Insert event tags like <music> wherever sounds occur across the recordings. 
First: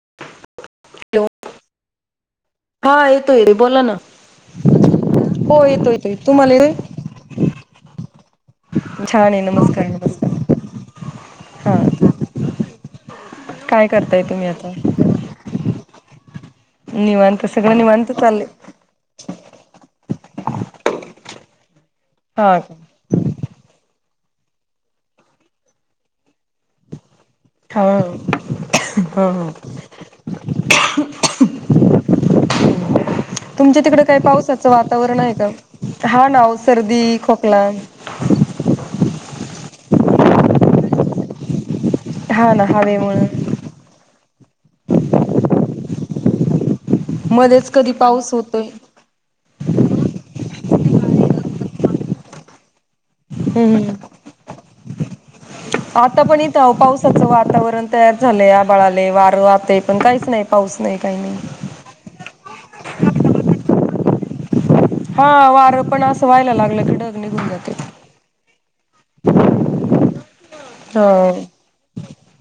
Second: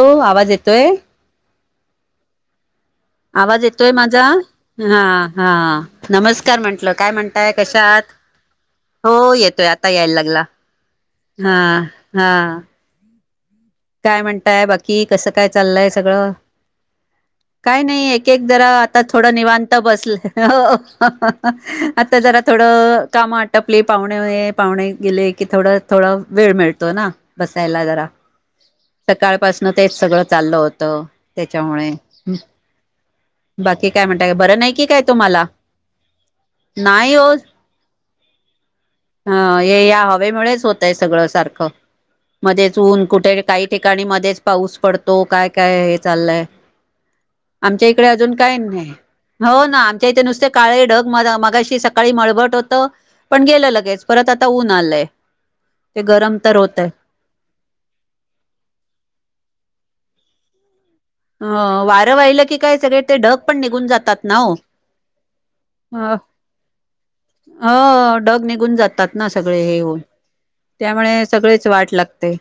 हो, आवाज येतोय. हॅलो हा येतो आवाज बोला येतोय ना माझा? हा, हा, हो येतो येतोय तुम्हाला नमस्कार येतोय म्हंटल. काय म्हणताय? कशात- छान हो, आहे येतोय नमस्कार आता, यायला नमस्कार लागला. हा, हा! करताय काय तुम्ही म्हणताय आता बाकी? कसं काय चाललंय सगळं? निवांत सगळं काय नाही, निवांत एक चाललंय एक जरा आता थोडं निवांत बसलय. हो. आता जरा हा का. थोडं काम वाटपले. पाहुणे पाहुणे गेले की, थोडं -थोडं वेळ मिळतो ना बसायला हा जरा. सकाळपासन तेच सगळं चाललं होतं, त्याच्यामुळे तुमच्या बाकी तिकडे काय म्हणत? का बरं पावसाचं नाही कि काय वातावरण आहे तुम्हाला? का हा ना ओ नाही सर्दी हो! खोकला अ हे या हवेमुळेच होतय सगळं सारखं. हा ना मध्येच ऊन, कुठे हवेमुळे काही ठिकाणी मध्येच पाऊस पडतो काय काय आहे. चालेल. मध्येच आमच्या कधी इकडे पाऊस अजून काही होतोय नाही. हो ना, आमच्या इथे नुसत्या- काळे ढग म मगाशी सकाळी मळबट होत. पण गेलं लग- हम्म च परत आता ऊन आलाय. आता पण इथं पावसाचं वातावरण तयार झालंय, आभाळ आलाय, वार वाहतय पण कायच- नाही पाऊस नाही. काही अ, नाही वारं वाहिलं की काय सगळे ते ढग पण निघून जातात नऊ. हा वारं पण अ, असं व्हायला लागलं की ढग निघून जाते अ, डग निघून जातात ना सगळे हे होऊन त्यामुळे हा सगळेच वाट लागते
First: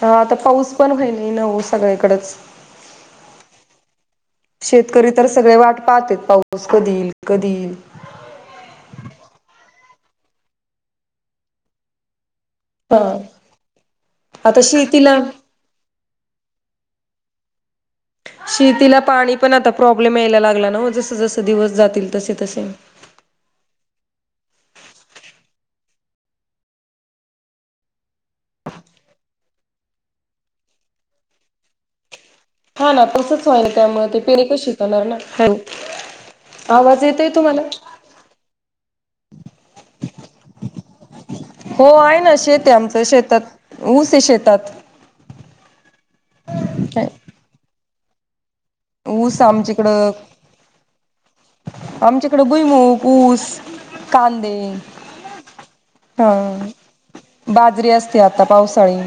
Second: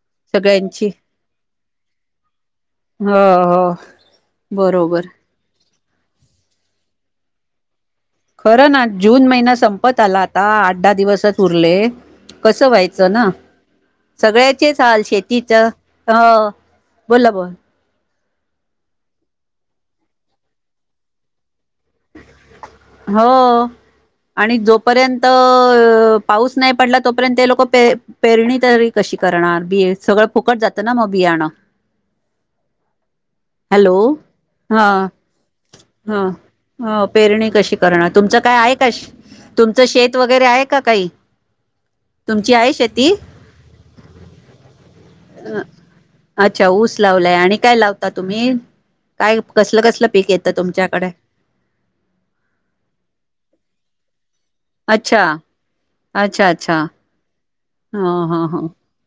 हा आता पाऊस सगळ्यांची, पण व्हाय नाही ना हो सगळ्याकडच. हो हो! बरोबर. शेतकरी तर सगळे वाट- पाऊस कधीई कधी खरं ना! जून महिना संपत आला आता आठ दहा दिवसच उरले. कसं हा व्हायचं ना आता सगळ्याचेच हाल शेतीला शेतीच हा--बोला बा शेतीला पाणी पण आता प्रॉब्लेम यायला लागला ना, जसं जसं दिवस जातील तसे तसे. हो आणि जोपर्यंत पाऊस नाही पडला तर तोपर्यंत हे लोक पे पेरणी तरी कशी करणार, बिय सगळं फुकट जात ना मग बियाणं. हा ना तसच व्हाल हॅलो त्यामुळे, ते पेरणी कशी करणार ना. आवाज हो येतोय पेरणी तुम्हाला? कशी करणार? तुमचं काय आहे का? तुमचं शेत वगैरे आहे का काही? हो आहे ना तुमची शेत आहे आमचं शेती? शेतात ऊस आहे शेतात. अच्छा ऊस लावलाय आणि काय लावल? आता तुम्ही काय ऊस कसल कसल आमच्याकडं पीक येतं तुमच्याकडे? आमच्याकडं बुईमगं, ऊस, कांदा ते अच्छा हा अच्छा अच्छा बाजरी ह असते आता ह ह पावसाळी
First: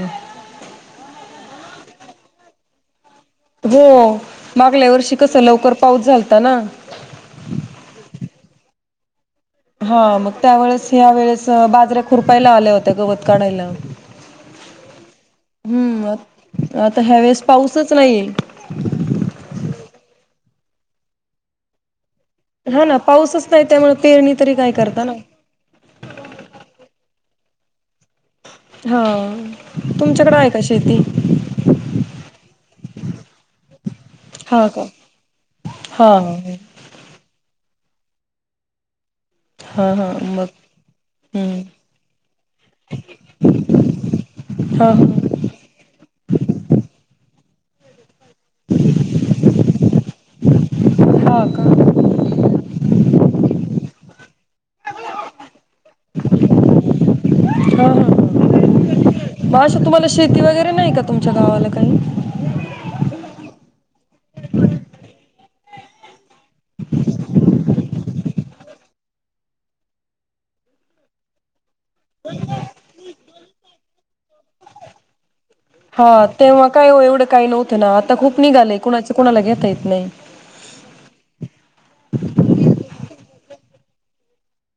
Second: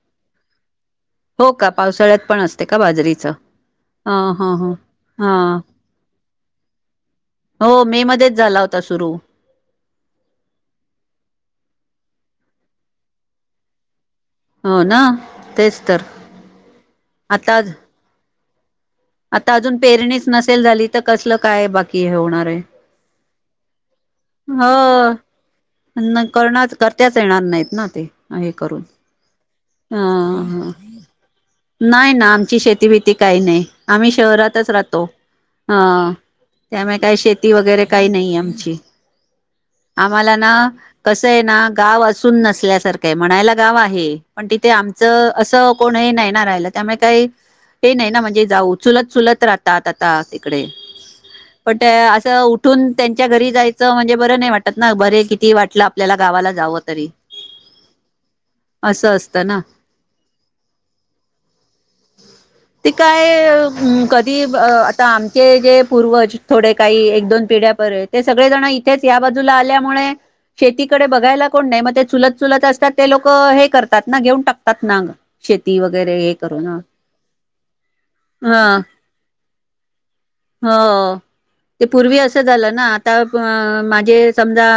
हो का पावसाळ्यात पण असते का बाजरी? हो मागल्या वर्षी हा कसं लवकर पाऊस झालता ना. आता सुरु हा मग त्यावेळेस, ह्या वेळेस बाजऱ्या खुरपायला आल्या होत्या गवत काढायला. हो ना तेच तर हम्म आता ह्यावेेळेस आता पाऊसच नाहिये <unintelligible> <inaudible> आता अजून पेरणीच नसेल झाली तर, कसलं काय बाकी कि हे होणार आहे. हा ना पाऊसच नाही त्यामुळे पेरणी तरी काय करता ना? त्यांना करताच येणार नाहीत ना ते. हा अ तुमच्याकडे आहे का शेती नाही ना आमची शेती भीती काही नाही, आम्ही हा शहरातच का राहतो, अ हा हा त्यामुळे काय शेती वगैरे काही नाही आमची हा आम्हाला मग ना कस आहे ना, हम्म गाव असून नसल्यासारखं आहे म्हणायला गाव आहे. पण तिथे हा आमचं असं कोणही नाही ना राहिलं, त्यामुळे काही हे नाही ना म्हणजे जाऊ चुलत चुलत राहतात. आता तिकडे हा पण का त्या असं उठून त्यांच्या घरी जायचं म्हणजे बर नाही वा ना बरे किती वाटलं आपल्याला गावाला जावं तरी हा हा असं असत. मग ना अशा तुम्हाला शेती वगैरे नाही का तुमच्या गावाला काही ते काय कधी आता आमचें जे पूर्वज थोडे काही एक दोन पिढ्या पर्यंत ते सगळे जणं इथेच या बाजूला आल्यामुळे शेतीकडे बघायला कोण नाही मग ते चुलत चुलत असतात ते लोक हे करत त्या ना घेऊन टाकतात ना शेती वगैरे हा हे करूण तेव्हा ह् काय हो एवढं काही नव्हतं ना आता खूप निघालय ह् कुणाच कुणाला घेता येत नाही हो ते पूर्वी अस झालं ना तंब माझे समजा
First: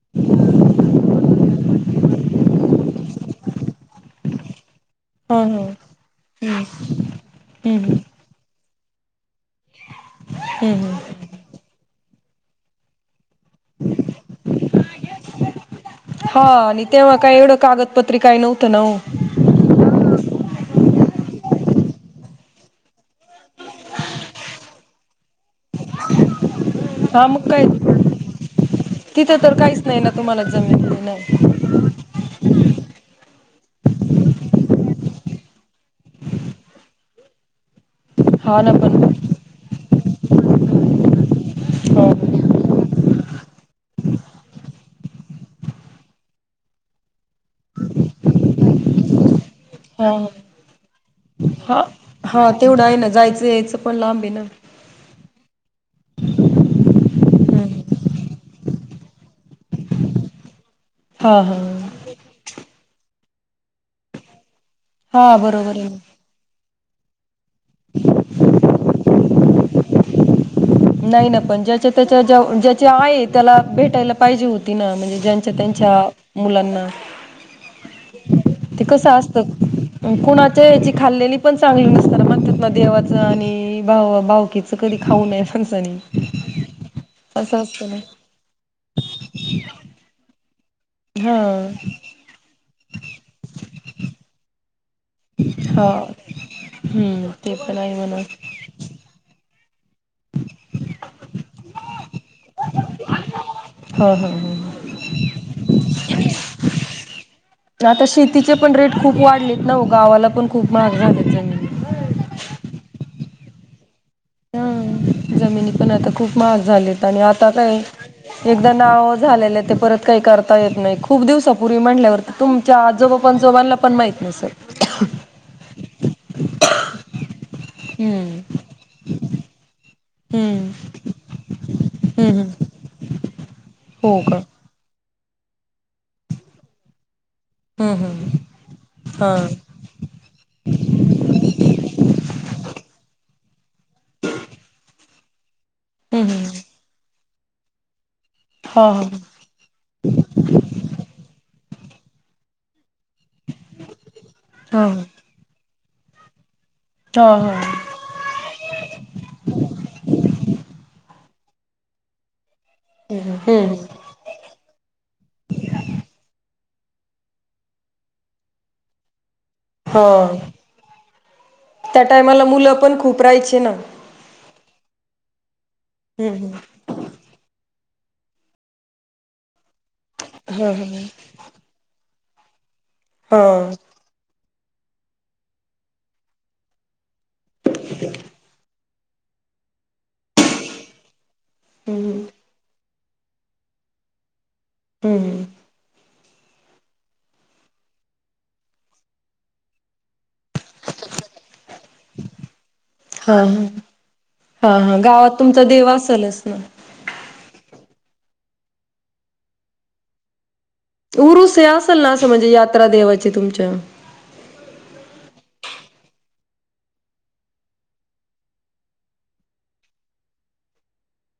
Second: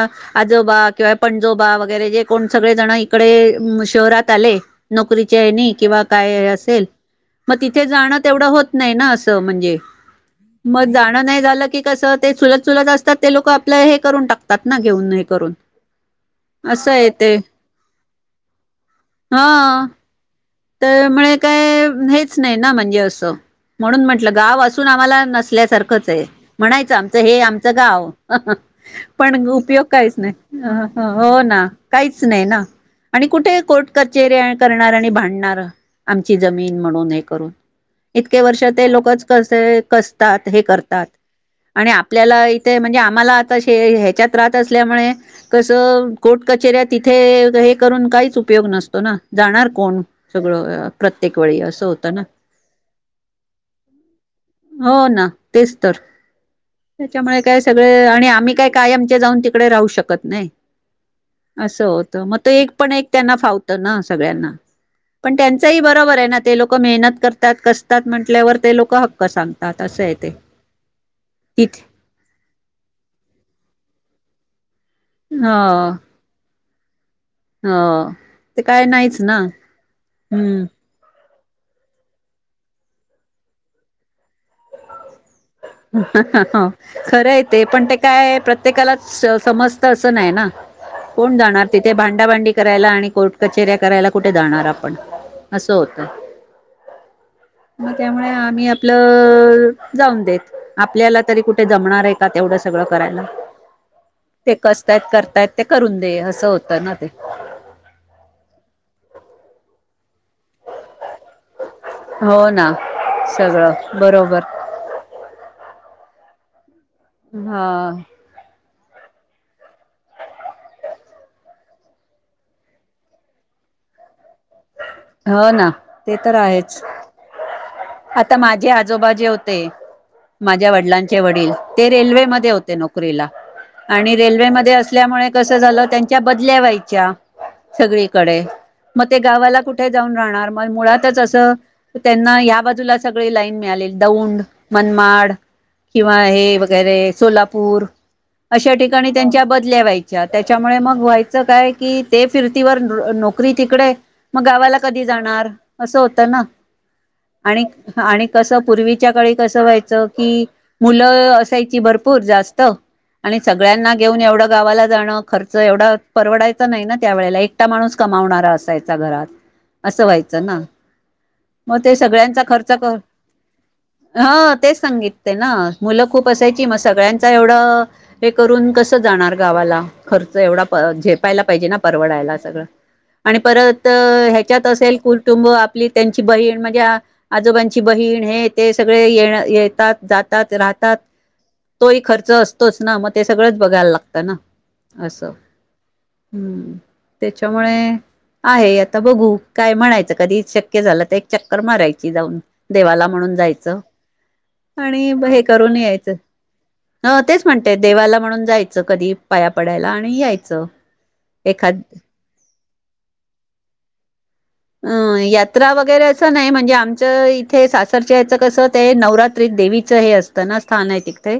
आजोबा किंवा पंजोबा वगैरे जे कोण सगळे जण इकडे शहरात आले हा नोकरीच्या हा हीणी किंवा काय असेल मग तिथे हम्म जाणं तेवढं होत नाही ना असं म्हणजे मग हम्म जाणं नाही झालं की कसं ते सुलत चुलत असतात ते लोक आपलं हे करून टाकतात ना घेऊन नाही करून हा आणि असं आहे तेव्हा ते काय एवढं कागदपत्री काही नव्हतं ना हो हा तळमुळे काय हेच नाही ना म्हणजे असं म्हणून म्हटलं गाव असून आम्हाला नसल्यासारखंच आहे. म्हणायचं आमच हा हे मग काय आमच गाव तिथं पण तर उपयोग ना काहीच नाही तुम्हाला जमीन ह् हो नाही काहीच नाही ना आणि कुठे कोट कचेरी करणार आणि भिडणा आमची जमीन म्हणून हे करून इतके हा वर्ष ना ते पण लोकच कसे कसतात हे करतात आणि हो आपल्याला इथे म्हणजे आम्हाला आता ह्याच्यात राहत असल्यामुळे कसं कोर्ट कचेऱ्या तिथे हे करून काहीच उपयोग नसतो ना जाणार कोण हा सगळं प्रत्येक वेळी हा असं होत ना हा तेवढं आहे ना जायचं यायचं पण लांब आहे ना हो ना तेच तर त्याच्यामुळे काय सगळं आणि आम्ही काय कायमचे जाऊन तिकडे राहू शकत नाही हा हा असं होत मग ते एक पण एक त्यांना फावतं ना सगळ्यांना पण त्यांचही बरोबर आहे ना ते लोक मेहनत त्यात कष्टातं म्हंटल्यावर ते लोक हक्क सांगतात असं आहे ते नाही ना पण तिथे ज्याच्या त्याच्या ज्याचे आई त्याला भेटायला पण पाहिजे हो म्हणजे ह ज्याच्या त्याच्या मुलांना ह <unintelligible> ते काय कसं नाहीच असत ना हम्म कुणाच्या याची खाल्लेली पण चांगली नसत ना म्हणत्यात ना देवाचं आणि भाव भावकीचं कधी खाऊ नये असं माणसानी खरं आहे ते पण असतं ते ना काय प्रत्येकाला समजतं असं नाही ना. कोण जाणार हा तिथे भांडाभांडी करायला आणि कोर्ट कचेऱ्या करायला कुठे जाणार आप अस हा होत. हम्म ते पण मग आहे म्हणा त्यामुळे आम्ही आपलं जाऊ आपल्याला तरी कुठे जमणार आहे का तेवढं सगळं करायला, हा हा ते हा कसतायत करतायत ते करून दे असं होतं ना ते. आता शेतीचे पण रेट खूप वाढलेत ना वो गावाला पण खूप महाग झालेत जमीन. सगळ. हा जमिनी पण आता खूप महाग झालेत. आणि आता काय हा एक नाव झालेलं ते परत काही करता येत नाही खूप दिवसापूर्वी म्हणल्यावरती तुमच्या आजोबा पंजोबानला पण माहीत नसेल. हो ना ते तर आहे. <inaudible> आता हम्म माझे आजोबा जे होते ते माझ्या हम्म वडिलांचे वडील ते हम्म रेल्वेमध्ये हम्म होते नोकरीला. हो आणि का रेल्वेमध्ये अस ल्यामुळे कसं झालं त्यांच्या बदल्या व्हायच्या हम्म हम्म सगळीकडे मग ते हा गावाला कुठे जाऊन राहणार मग मुळातच असं त्यांना या लाईन मिळालीलेली दौंड, मनमाड, किंवा हम्म हे हम्म वगैरे सोलापूर, अशा हा हा ठिकाणी त्यांच्या बदल्या व्हायच्या, त्याच्यामुळे मग व्हायचं काय कि ते फिरतीवर नोकरी तिकडे मग गावाला हा कधी जाणार. असं होतं ना? हा हा आणि आणि कस पूर्वीच्या काळी कसं व्हायचं की मुलं असायची भरपूर जास्त आणि हम्म सगळ्यांना घेऊन एवढं गावाला जाणं खर्च एवढा परवडायचं नाही ना त्यावेेळेला एकटा माणूस कमावणारा असायचा घरात असं हा व्हायचं ना मग ते त्या सगळ्यांचा टायमाला खर्च मुलं पण खूप राहायची ना संगीतते ना मुलं खूप हम्म असायची मग सगळ्यांचा एवढं हे करून कसं जाणार गावाला खर्च हा हा एवढा झेपायला पाहिजे ना परवडायला सगळं आणि हा परत ह असेल कुटुंब आपली त्यांची बहीण म्हणजे आजोबांची बहीण हे ते सगळे ये येतात जातात राहतात तोही हम्म खर्च असतोच ना मग ते सगळंच बघायला लागतं ना असं हम्म हम्म त्याच्यामुळे आहे आता बघू काय म्हणायचं कधी च माराय जाऊन देवा हा हा म्हणूनच हा हा आणि गावात हे तुमचा करून देव यायच असेलच ना तेच म्हण म्हणून जायचं कधी पाया पडायला आणि यायचं उरुस एखाद असेल ना असं म्हणजे यात्रा देवायची तुमच्या अं यात्रा वगैरे असं नाही म्हणजे आमचं इथे सासरच्या याचं कसं ते नवरात्रीत देवीचं हे असतं ना स्थान आहे तिथे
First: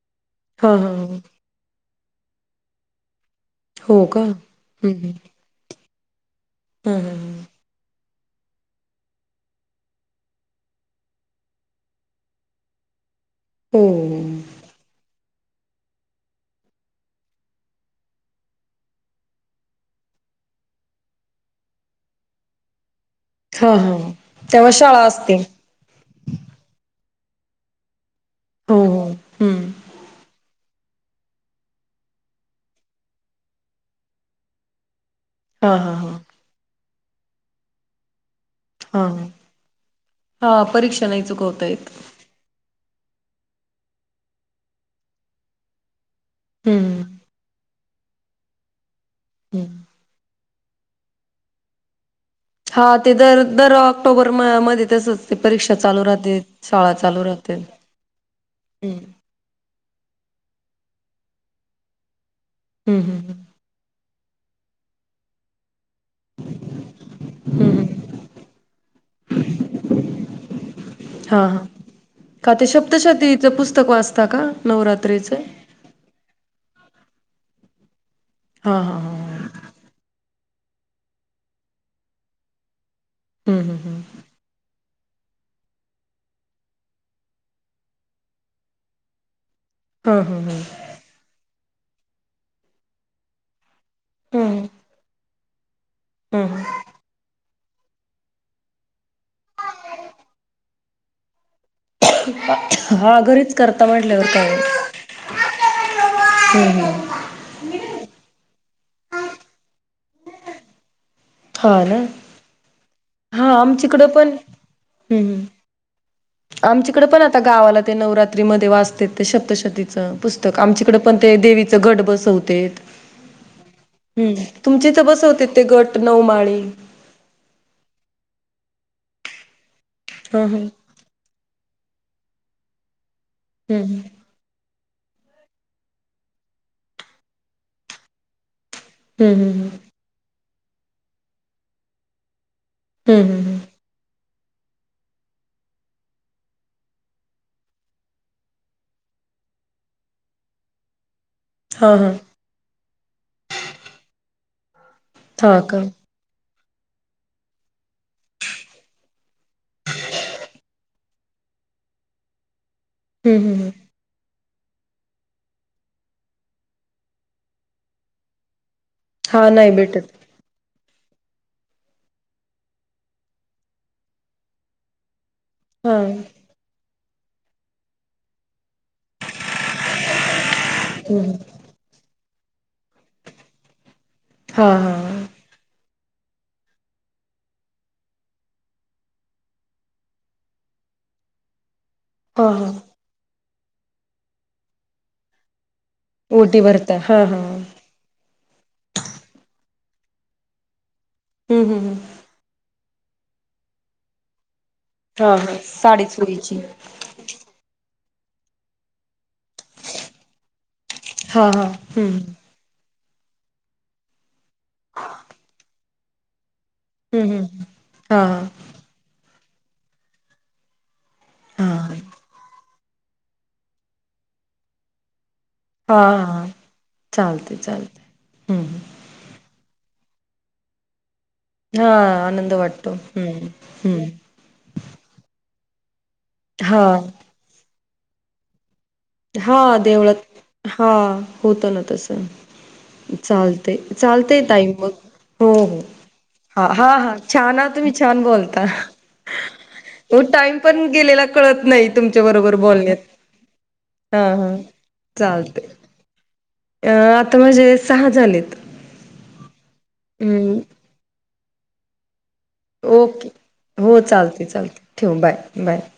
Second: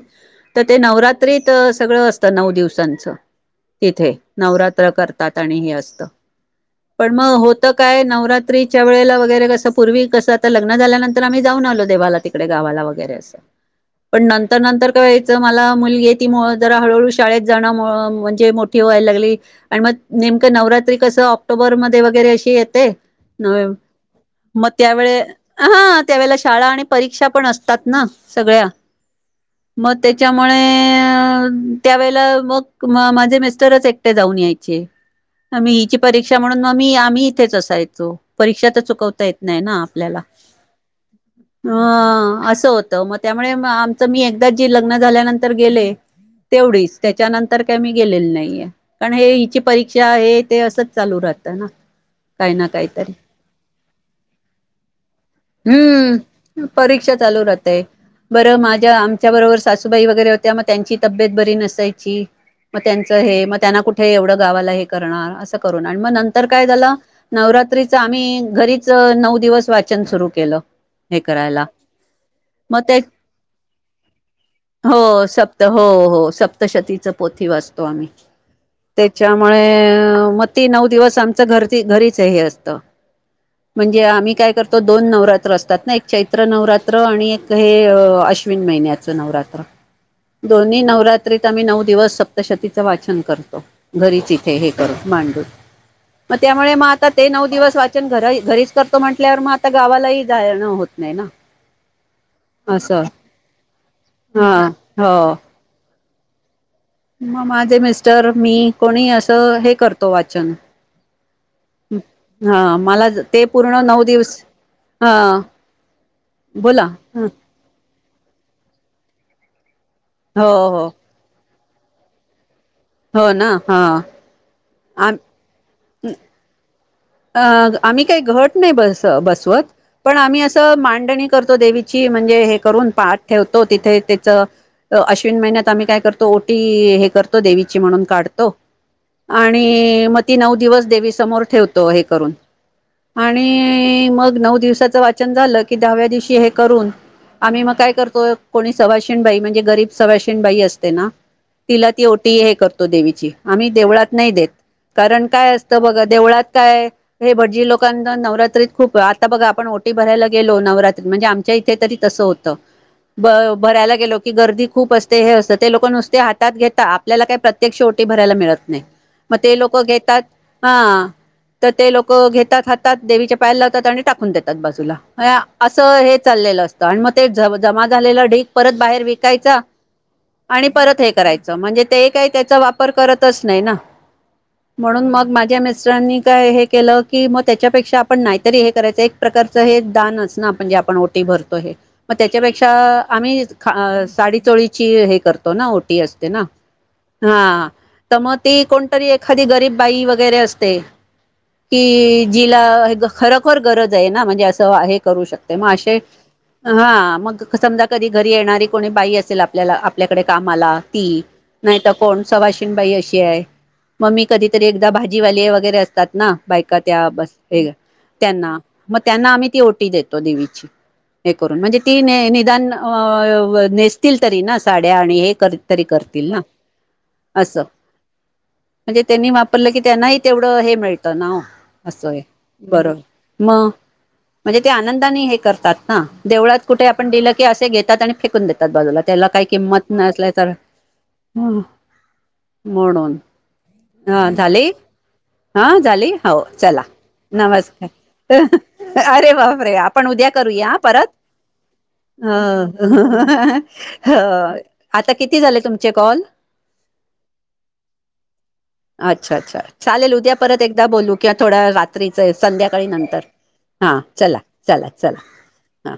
तर हा ते हा नवरात्रीत सगळं अस ता नऊ दिवसांचं. हो तिथे का नवरात्र हम्म करतात आणि ह असत हम्म पण मग हम्म होत नवरात्रीच्या वेळेला वगैरे कसं पूर्वी कसं आता लग्न झाल्यानंतर आम्ही जाऊन आलो देवाला तिकडे गावाला वगैरे असं. हो पण नंतर नंतर तर. मला मुलगी ती जरा हळूहळू शाळेत जाण म्हणजे मोठी व्हायला लागली आणि मग नेमकं नवरात्री कस ऑक्टोबरमध्ये वगैरे अशी ते. न्हे हा हा मग तेव्हा शाळा त्यावेळे असते हा त्यावेळेला शाळा आणि परीक्षा पण असतात ना. सगळ्या हो हो हम्म मग त्याच्यामुळे त्यावेळेला मग माझे मिस्टरच एकटे जाऊन यायचे मी हा हा हिची हा परीक्षा म्हणून मग मी मी इथेच अ जायचो. परीक्षा तर हा. चुकवता येत नाही ना आपल्याला हा परीक्षा नाही चुकवता अ येत. असं होत. मग त्यामुळे आमचं मी एकदा जे लग्न झाल्यानंतर गेले. तेवढीच हम्म त्याच्यानंतर कमी गेलेली नाहीये. कारण हे हिची हम्म. परीक्षा आहेत. ते असंच चालू राहतं ना काही ना हा काहीतरी, ते दर दर ऑक्टोबर म मध्ये तसच ते परीक्षा चालू राहते. हम्म शाळा परीक्षा चालू राहते. राहतय बरं माझ्या हम्म आमच्या बरोबर सासूबाई वगैरे होत्या मग त्यांची तब्येत बरी नसायची मग हम्म त्यांचं हम्म हे मग हम्म. त्यांना कुठे एवढं गावाला हे करणार अस मग नंतर काय झालं. हम्म नवरात्रीचा हम्म आम्ही घरीच नऊ दिवस वाचन सुरू केलं, हे हा हा. करायला का मग ते, शब्दशतीचं पुस्तक वाचता का हो नवरात्रीचं? सप्त हो हो सप्त. सप्तशतीचा पोथी वाचतो आम्ही हा हा हा हा. त्याच्यामुळे म- ती नऊ दिवस आमच घर घरी ते हे असतं. हम्म हम्म हम्म. म्हणजे आम्ही काय करतो दोन नवरात्र असतात. ना एक चैत्र नवरात्र आणि एक हे अश्विन महिन्याचं नवरात्र. हा हा हा. दोन्ही नवरात्रीत आम्ही नऊ दिवस सप्तशतीचं वाचन करतो घरीच इथे हम्म हे करत मांडून मग त्यामुळे हम्म म ते नऊ दिवस वाचन घरा घरीच कर तो म्हटल्यावर मग आता गावालाही जा न होतं नाही ना असं हा घरीच करता म्हटल्यावर काय हा हो हम्म मग माझे मिस्टर मी कोणी असं हे करत करतो वाचन हा ना. हा मला ते हा पूर्ण नऊ आमच्याकडं पण दिवस हा हम्म हम्म. बोला आमच्याकडे पण हो आता गावाला ते नवरात्रीमध्ये वाचते सप्तशती पुस्तक हो आमच्याकडे पण ते देवी घट बसवते, हो ना, हा तुमचे इथं आम बसवते ते घट नऊ माळी ह अ आम्ही काही घट नाही बस बसवत पण आम्ही हा हा. असं मांडणी करतो, देवी ची म्हणजे हे करून पाठ ठेवतो तिथे हम्म त्याच अश्विन महिन्यात आम्ही काय करतो ओटी हे करतो, देवीची म्हणून काढतो. हम्म हम्म हम्म आणि म ती नऊ दिवस देवीसमोर ठेवते. तो हे करून हम्म हम्म आणि मग नऊ दिवसाचं वाचन झालं की दहाव्या दिवशी हे करून आम्ही मग काय करतो कोणी सवाशीण बाई म्हणजे गरीब सवाशिन बाई असते ना, हा तिला ती हा ओटी हे करतो. <unintelligible> देवीची आम्ही देवळात नाही देत. कारण काय हा का असतं बघ हम्म देवळात काय हे भटजी लोकांना नवरात्रीत खूप आता बघा आपण ओटी भरायला गेलो, नवरात्री म्हणजे आमच्या इथे तरी तसं होतं. ब हम्म हम्म. भरायला गेलो की गर्दी खूप असते हे असतं ते लोक नुसते हात घेतात आपल्याला काही प्रत्यक्ष ओटी भरायला मिळत नाही. मग हा ते नाही लोक भेटत घेतात हा. तर ते लोक घेतात हातात देवीच्या पायाला लावतात आणि टाकून देतात बाजूला, असं हा हे चाललेलं असतं आणि मग ते जमा झालेला ढीक परत बाहेर विकायचा. आणि परत हे हम्म करायचं म्हणजे ते काय त्याचा वापर करतच नाही ना? हा हा म्हणून मग माझ्या मिस्टरांनी काय हे केलं की मग त्याच्यापेक्षा आपण नाहीतरी हे करायच एक प्रकारच हे दानच ना म्हणजे आपण ओटी भरतो हे, मग हा त्याच्यापेक्षा हा आम्ही ख साडीचोळीची हे करतो ओटी टी असते ना ओटी भरता हा हम्म हा मग ते कोणतरी एखादी गरीब बाई वगैरे असते. हम्म हम्म की जिला खरोखर गरज आहे ना म्हणजे अस असं हे करु हा शकते हा मग साडी चोळीची हा मग समजा कधी घरी येणारी कोणी बाई असेल आप ल्याला आपल्याकडे कामाला ती हा हा नाही तर हम्म कोण सवाशीनबाई अशी आहे म मी कधीतरी एकदा भाजीवाले वगैरे असं तात ना बायका त्या हम्म हम्म बसलेले हा हा त्यांना मग त्यांना आम्ही ती ओटी देतो देवीची हे करून हा म्हणजे ती निदान अ नेसतील तरी ना साड्या आणि हे तरी हा करतील ना हा चालते असं चालते. हम्म म्हणजे त्यांनी वाप ल की त्यांनाही तेवढं हे <inaudible> ना हा असय आनंद वाटतो. बरोबर हम्म मग हम्म म्हणजे ते आनंदाने हे करतात‌. हा. देवळात हा कुठे आपण दिलं की असे घेत घेतात आणि फेकून देतात बाजूला त्याला काही हा किंमत नसल्या देवळात तर हा ह होत ना तस म्हणून चालत हा चालतय झाली ताई मग हा हो झाली हो हा चला हा हा छान आ तुम्ही छान बोलता. नमस्कार अरे बापरे आपण हो उद्या टाइम करूया पण परत गेलेला कळत नाही तुमच्या बरोबर बोलण्यात अ--आ हा हा चालते कॉल अ आता म्हणजे सहा झालेत अच्छा अच्छा चालेल उद्या हम्म परत एकदा बोलू किंवा थोडा वेळ रात्री ओके हो चला चालते चालते चला चला ठेव बाय बाय हा